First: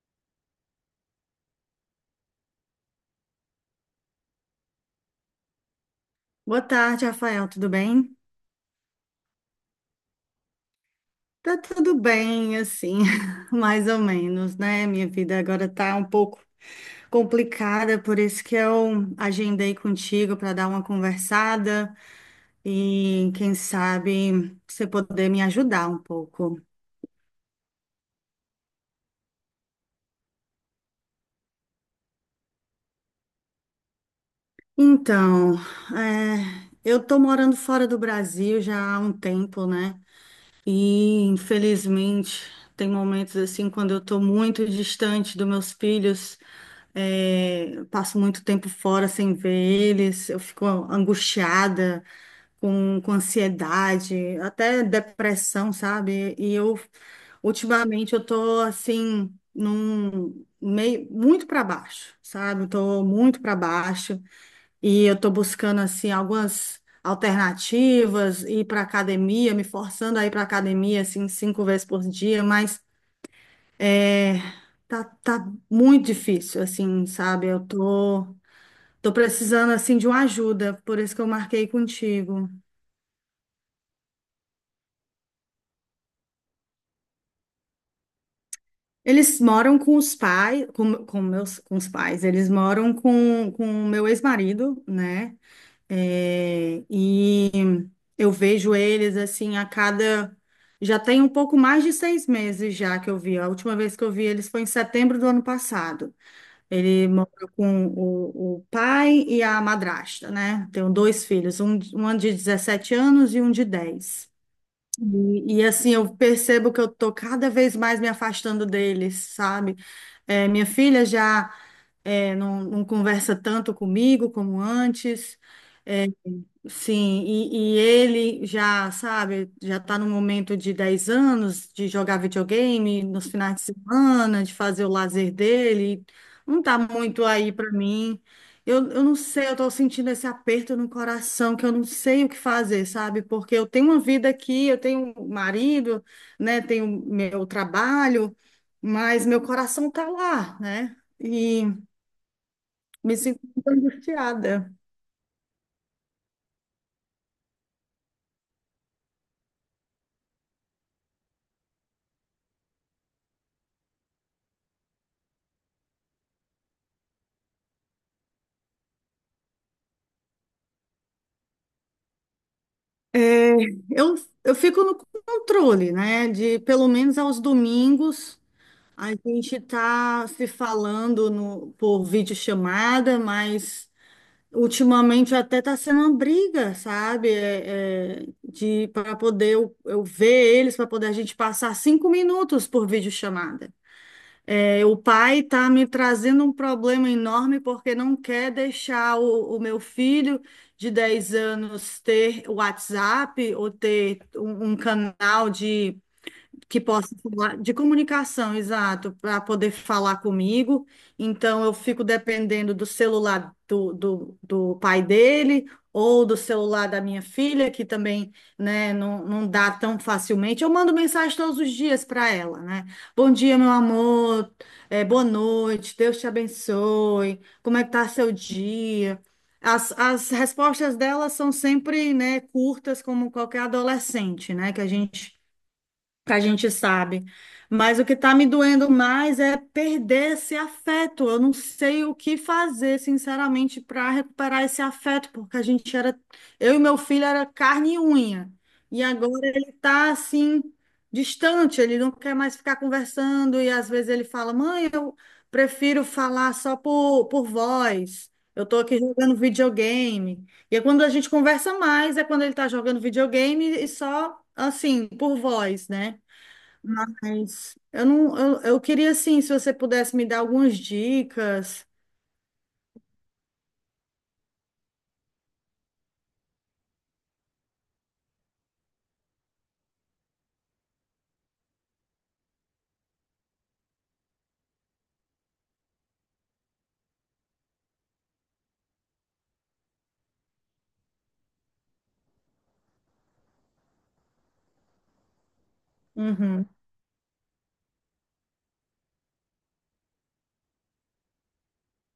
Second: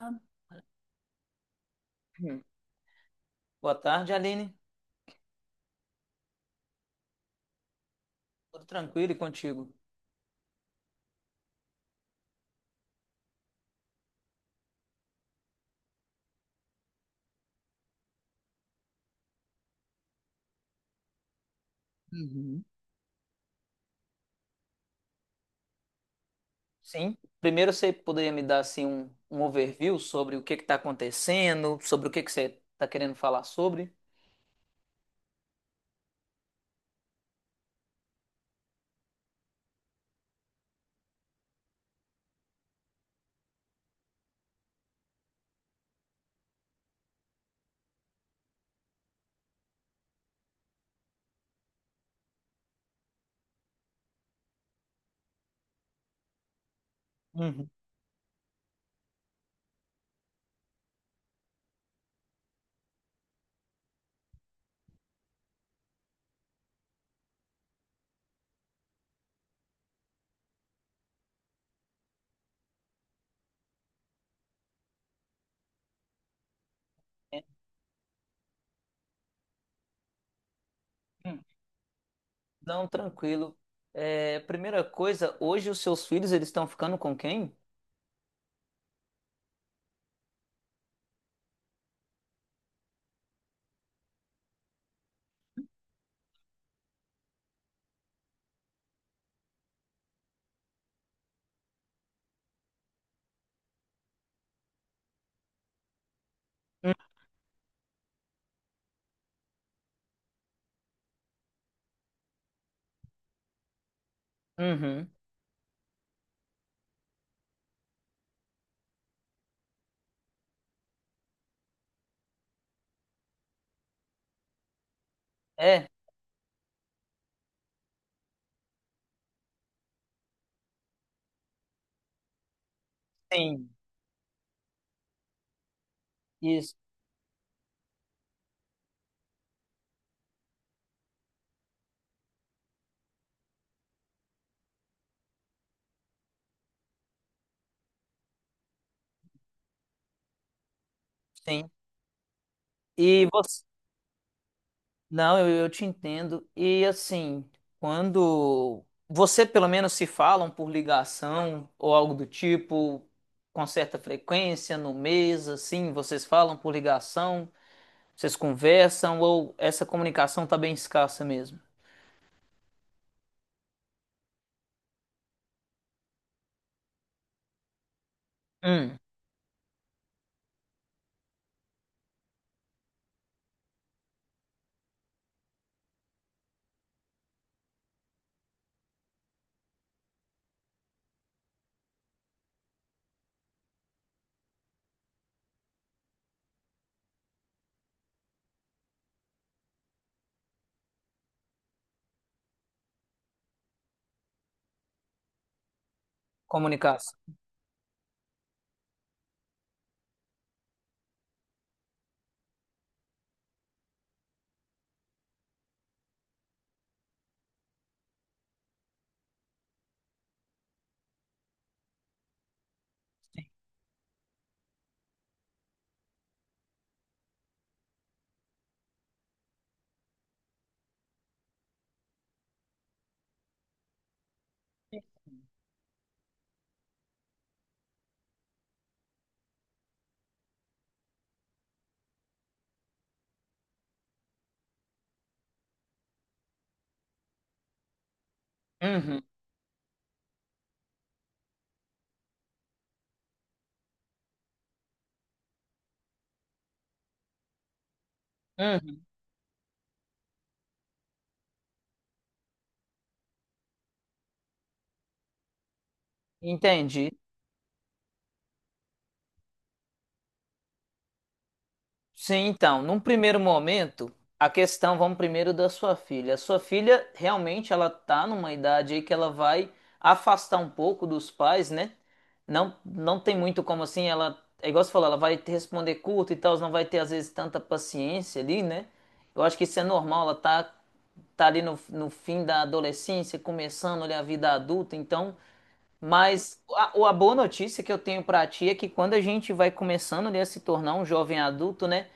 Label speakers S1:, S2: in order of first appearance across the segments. S1: Hum. Boa tarde, Aline.
S2: Boa tarde, Rafael. Tudo bem?
S1: Tudo tranquilo e contigo?
S2: Tá tudo bem, assim, mais ou menos, né? Minha vida agora tá um pouco complicada, por isso que eu agendei contigo para dar uma conversada
S1: Uhum.
S2: e quem sabe você poder me ajudar um pouco.
S1: Sim. Primeiro, você poderia me dar assim um overview sobre o que está acontecendo, sobre o que que você está querendo falar sobre?
S2: Então, eu tô morando fora do Brasil já há um tempo, né? E, infelizmente, tem momentos assim quando eu estou muito distante dos meus filhos, eu passo muito tempo fora sem ver eles, eu fico angustiada, com ansiedade, até depressão, sabe? E eu,
S1: Uhum.
S2: ultimamente, eu tô assim, num meio, muito para baixo, sabe? Eu tô muito para baixo. E eu estou buscando assim algumas alternativas, ir para academia, me forçando a ir para academia assim cinco vezes por dia, mas é, tá muito difícil assim,
S1: É.
S2: sabe? Eu tô precisando assim de uma ajuda, por isso que eu
S1: Hum.
S2: marquei contigo.
S1: Não, tranquilo. É, primeira coisa, hoje os seus filhos eles estão ficando com quem?
S2: Eles moram com os pais, com os pais, eles moram com o meu ex-marido, né? É, e eu vejo eles assim a cada. Já tem um pouco mais de 6 meses já que eu vi. A última vez que eu vi eles foi em setembro do ano passado.
S1: Hum.
S2: Ele mora com o pai e a madrasta, né? Tenho dois filhos, um de 17 anos e um de 10.
S1: Uhum.
S2: E, assim, eu percebo que eu tô cada vez mais me afastando deles, sabe? É, minha filha já não conversa tanto comigo como antes.
S1: É,
S2: É, sim, e ele já, sabe, já está no momento de 10 anos, de jogar videogame nos finais de
S1: sim,
S2: semana, de fazer o lazer dele, não
S1: isso,
S2: está muito aí para mim. Eu não sei, eu estou sentindo esse aperto no coração, que eu não sei o que fazer, sabe? Porque eu tenho uma vida aqui, eu tenho um marido, né, tenho meu trabalho, mas meu coração está lá, né? E
S1: sim.
S2: me
S1: E
S2: sinto
S1: você?
S2: muito angustiada.
S1: Não, eu te entendo. E assim, quando você pelo menos se falam por ligação ou algo do tipo, com certa frequência, no mês, assim, vocês falam por ligação, vocês conversam, ou essa comunicação tá bem escassa mesmo?
S2: É, eu, eu fico no controle, né? De pelo menos aos domingos
S1: Hum,
S2: a gente tá se falando no, por videochamada, mas ultimamente até tá sendo uma briga, sabe? De para poder eu ver eles, para poder a gente passar 5 minutos por videochamada. É, o pai está me trazendo um problema enorme porque não quer deixar o meu filho de 10 anos ter o WhatsApp ou ter um canal de que possa
S1: comunicação.
S2: falar de comunicação, exato, para poder falar comigo. Então, eu fico dependendo do celular do, do pai dele ou do celular da minha filha, que também, né, não dá tão facilmente. Eu mando mensagem todos os dias para ela, né? Bom dia, meu amor, boa noite, Deus te abençoe, como é que tá seu dia? As respostas delas são sempre, né, curtas, como qualquer adolescente, né, que a gente sabe. Mas o que está me doendo mais é perder esse afeto. Eu não sei o que fazer, sinceramente, para recuperar esse afeto, porque a gente era, eu e meu filho era carne e unha. E
S1: Uhum,
S2: agora ele está assim distante, ele não quer mais ficar conversando e às vezes ele fala: "Mãe, eu prefiro falar só por voz. Eu estou aqui
S1: uhum.
S2: jogando videogame". E é quando a gente conversa mais, é quando ele está jogando videogame e só assim, por voz, né?
S1: Entendi.
S2: Mas eu não, eu, queria assim, se você pudesse me dar algumas dicas.
S1: Sim, então, num primeiro momento, a questão, vamos primeiro da sua filha. A sua filha realmente ela tá numa idade aí que ela vai afastar um pouco dos pais, né? Não, não tem muito como assim, ela, é igual você falou, ela vai te responder curto e tal, não vai ter às vezes tanta paciência ali, né? Eu acho que isso é normal, ela tá ali no fim da adolescência, começando ali a vida adulta, então mas
S2: Uhum,
S1: a boa notícia que eu tenho pra ti é que quando a gente vai começando, né, a se tornar um jovem adulto, né?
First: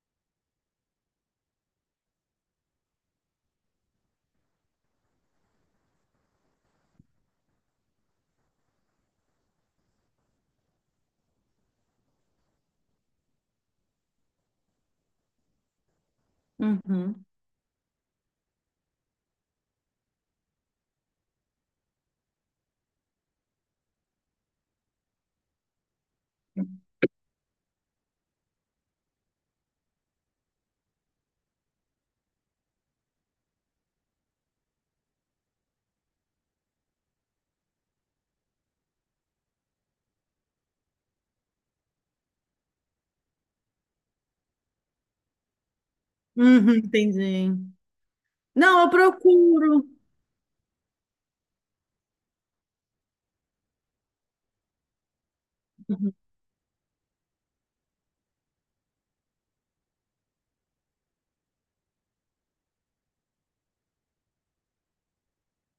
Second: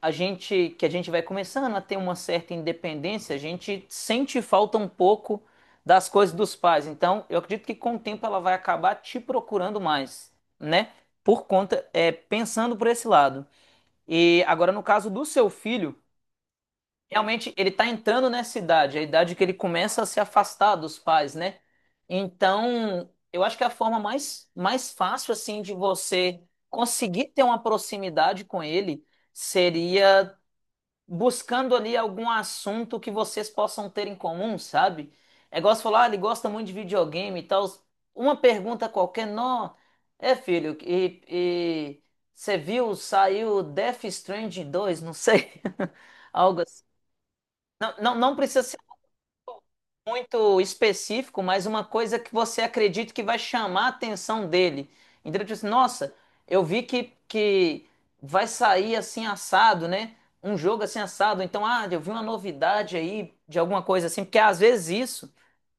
S1: A gente, que a gente vai começando a ter uma certa independência, a gente sente falta um pouco das coisas dos pais. Então, eu acredito que com o tempo ela vai acabar te procurando mais, né? Por conta, é, pensando por esse lado. E agora, no caso do seu filho.
S2: uhum,
S1: Realmente, ele tá entrando nessa idade, a idade que ele começa a se afastar dos pais, né? Então, eu acho que é a forma mais fácil, assim, de você conseguir ter uma proximidade com ele seria buscando ali algum assunto que vocês possam ter em comum, sabe? É igual você falar, ah, ele gosta muito de videogame e tal. Uma pergunta qualquer, não. É, filho, e você viu, saiu Death Stranding dois não sei. Algo
S2: uhum,
S1: assim.
S2: entendi.
S1: Não, não, não precisa ser
S2: Não, eu procuro.
S1: muito específico, mas uma coisa que você acredita que vai chamar a atenção dele. Entendeu? Tipo assim,
S2: Uhum,
S1: nossa, eu vi que vai sair assim assado, né? Um jogo assim assado. Então, ah, eu vi uma novidade aí de alguma coisa assim, porque às vezes isso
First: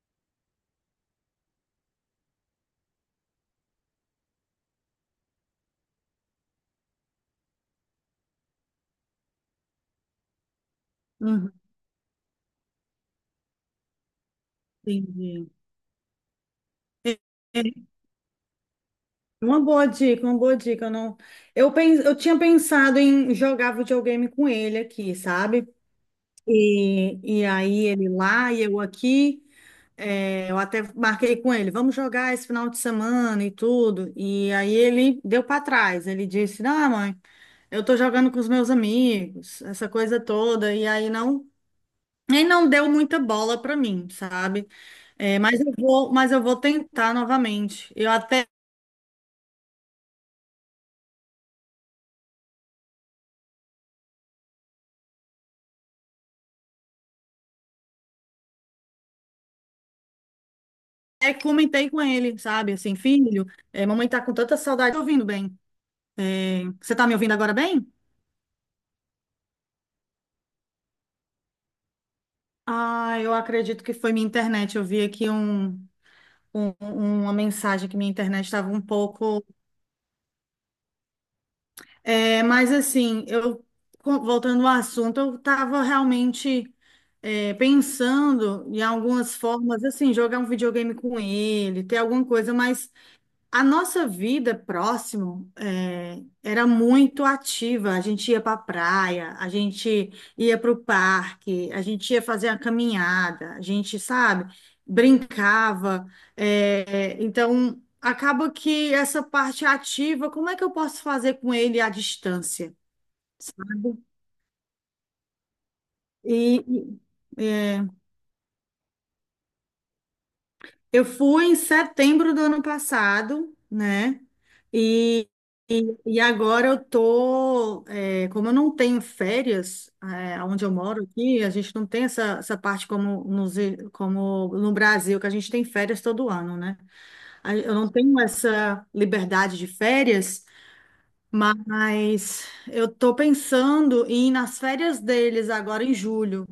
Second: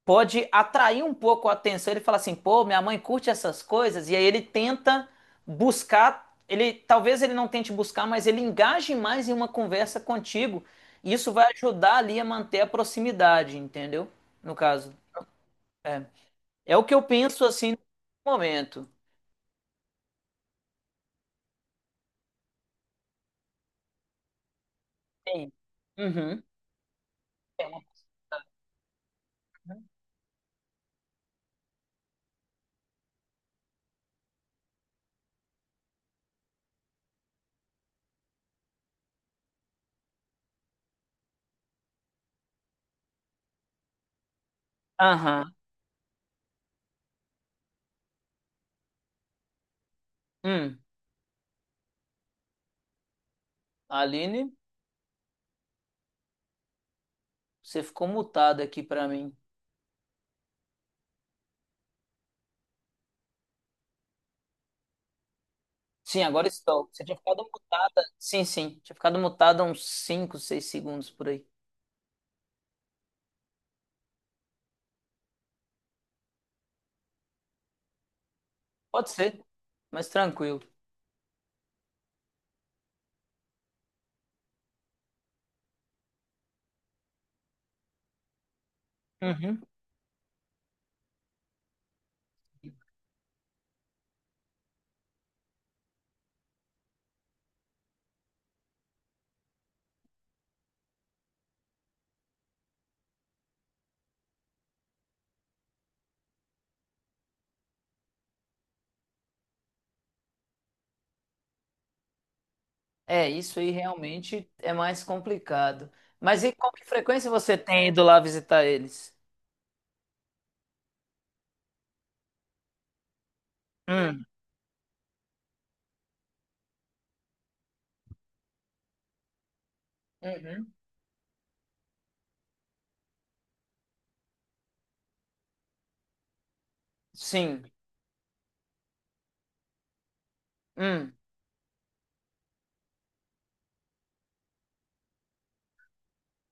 S1: pode atrair um pouco a atenção. Ele fala assim, pô, minha mãe curte essas coisas, e aí ele tenta buscar, ele talvez ele não tente buscar, mas ele engaje mais em uma conversa contigo. E isso vai
S2: uhum,
S1: ajudar ali a manter a proximidade, entendeu? No caso.
S2: entendi.
S1: É, é o que eu
S2: É,
S1: penso
S2: é,
S1: assim no momento.
S2: Uma boa dica, uma boa dica. Eu não, eu pens, Eu tinha pensado em jogar videogame com ele aqui,
S1: Sim.
S2: sabe?
S1: Uhum.
S2: E aí ele lá e eu aqui. É, eu até marquei com ele, vamos jogar esse final de semana e tudo. E aí ele deu para trás. Ele disse, não, mãe. Eu tô jogando com os meus amigos, essa coisa toda, e aí não, nem não deu muita bola pra mim, sabe? É,
S1: Aham.
S2: mas eu vou tentar novamente. Eu até
S1: Hum. Aline, você ficou mutada aqui pra mim.
S2: comentei com ele, sabe? Assim, filho, mamãe tá com tanta saudade. Tô ouvindo bem.
S1: Sim, agora estou.
S2: Você
S1: Você
S2: tá me
S1: tinha
S2: ouvindo
S1: ficado
S2: agora bem?
S1: mutada. Sim, sim. Tinha ficado mutada uns 5 6 segundos por aí.
S2: Ah, eu acredito que foi minha internet. Eu vi aqui uma mensagem que minha internet estava um
S1: Pode ser,
S2: pouco.
S1: mas tranquilo.
S2: É, mas assim, eu voltando ao assunto, eu estava realmente pensando em algumas
S1: Uhum.
S2: formas, assim, jogar um videogame com ele, ter alguma coisa, mas a nossa vida próximo era muito ativa. A gente ia para a praia, a gente ia para o parque, a gente ia fazer a caminhada, a gente, sabe, brincava. Então, acaba que essa parte ativa, como é que eu posso fazer com ele à distância,
S1: É, isso aí
S2: sabe?
S1: realmente é mais complicado. Mas e
S2: E,
S1: com que
S2: e-
S1: frequência você
S2: é,
S1: tem ido lá visitar eles?
S2: Eu fui em setembro do ano passado, né?
S1: Hum.
S2: E, e agora eu tô, como eu não tenho férias, onde eu
S1: Uhum.
S2: moro aqui, a gente não tem essa parte, como no Brasil, que a gente tem férias todo ano, né? Aí
S1: Sim.
S2: eu não tenho essa liberdade de férias.
S1: Hum.
S2: Mas eu tô pensando em ir nas férias deles agora em julho.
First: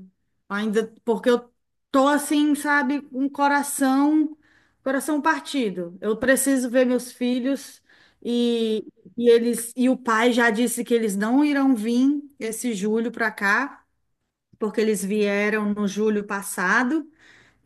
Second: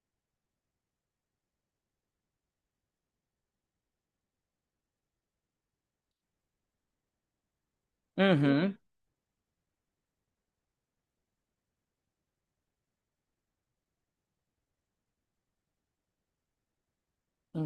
S2: Ainda porque eu tô assim, sabe, com um coração, coração partido. Eu preciso ver meus filhos
S1: Uhum.
S2: e, e eles e o pai já disse que eles não irão vir esse julho para cá, porque eles vieram no julho passado.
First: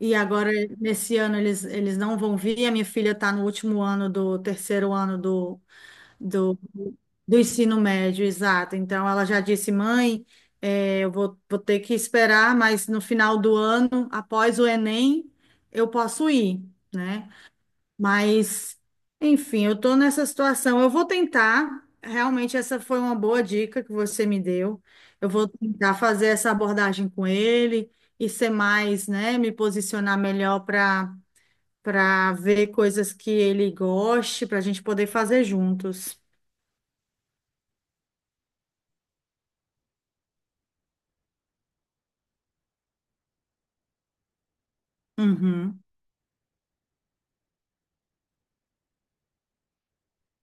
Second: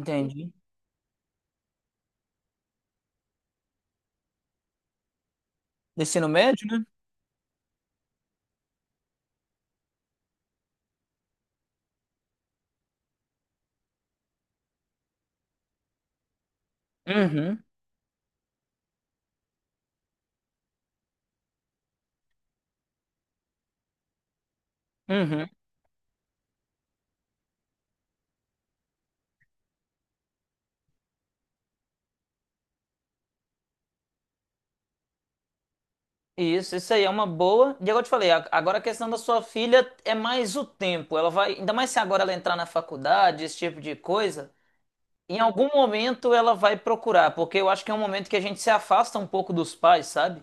S2: E agora, nesse ano, eles não vão vir. A minha filha está no último ano do terceiro ano do,
S1: Do ensino médio, né?
S2: do ensino médio, exato. Então, ela já disse, mãe, eu vou ter que esperar, mas no final do ano, após o Enem, eu posso ir, né?
S1: Uhum.
S2: Mas, enfim, eu estou nessa situação. Eu vou tentar, realmente, essa foi uma boa dica que você me deu. Eu vou
S1: Uhum.
S2: tentar fazer essa abordagem com ele e ser mais, né, me posicionar melhor para ver coisas que ele goste, para a gente poder fazer juntos.
S1: Isso aí é uma boa. E agora eu te falei, agora a questão da sua filha é mais o tempo. Ela vai, ainda mais se agora ela entrar na faculdade, esse tipo de coisa, em algum
S2: Uhum.
S1: momento ela vai procurar, porque eu acho que é um momento que a gente se afasta um pouco dos pais, sabe?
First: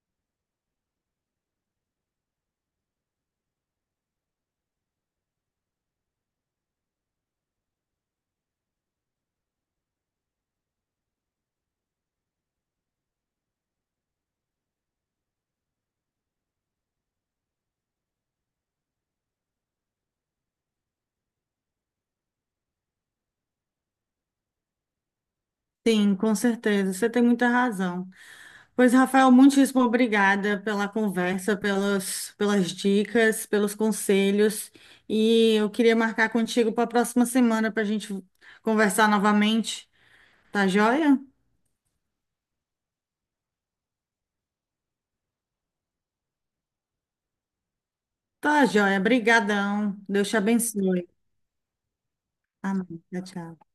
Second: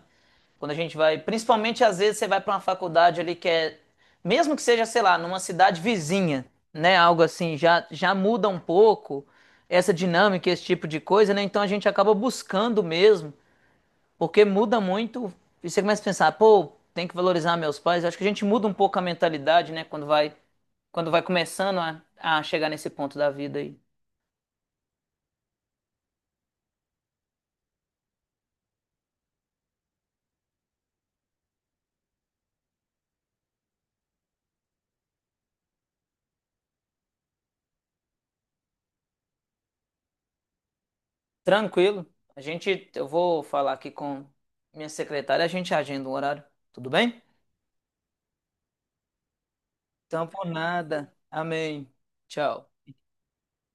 S1: Quando a gente vai, principalmente às vezes você vai para uma faculdade ali que é, mesmo que seja, sei lá, numa cidade vizinha, né, algo assim, já já muda um pouco essa dinâmica, esse tipo de coisa, né? Então a gente acaba buscando mesmo, porque muda muito. E você começa a pensar, pô, tem que valorizar meus pais. Acho que a gente muda um pouco a mentalidade, né, quando vai começando a chegar nesse ponto da vida aí.
S2: Sim, com certeza. Você tem muita razão. Pois, Rafael, muitíssimo obrigada pela conversa, pelas dicas, pelos conselhos. E eu queria marcar contigo para a próxima semana para a gente conversar novamente. Tá joia?
S1: Tranquilo. Eu vou falar aqui com minha secretária, a gente agenda um horário. Tudo bem?
S2: Tá joia. Obrigadão.
S1: Então,
S2: Deus te
S1: por
S2: abençoe.
S1: nada. Amém. Tchau.
S2: Amém. Tchau, tchau.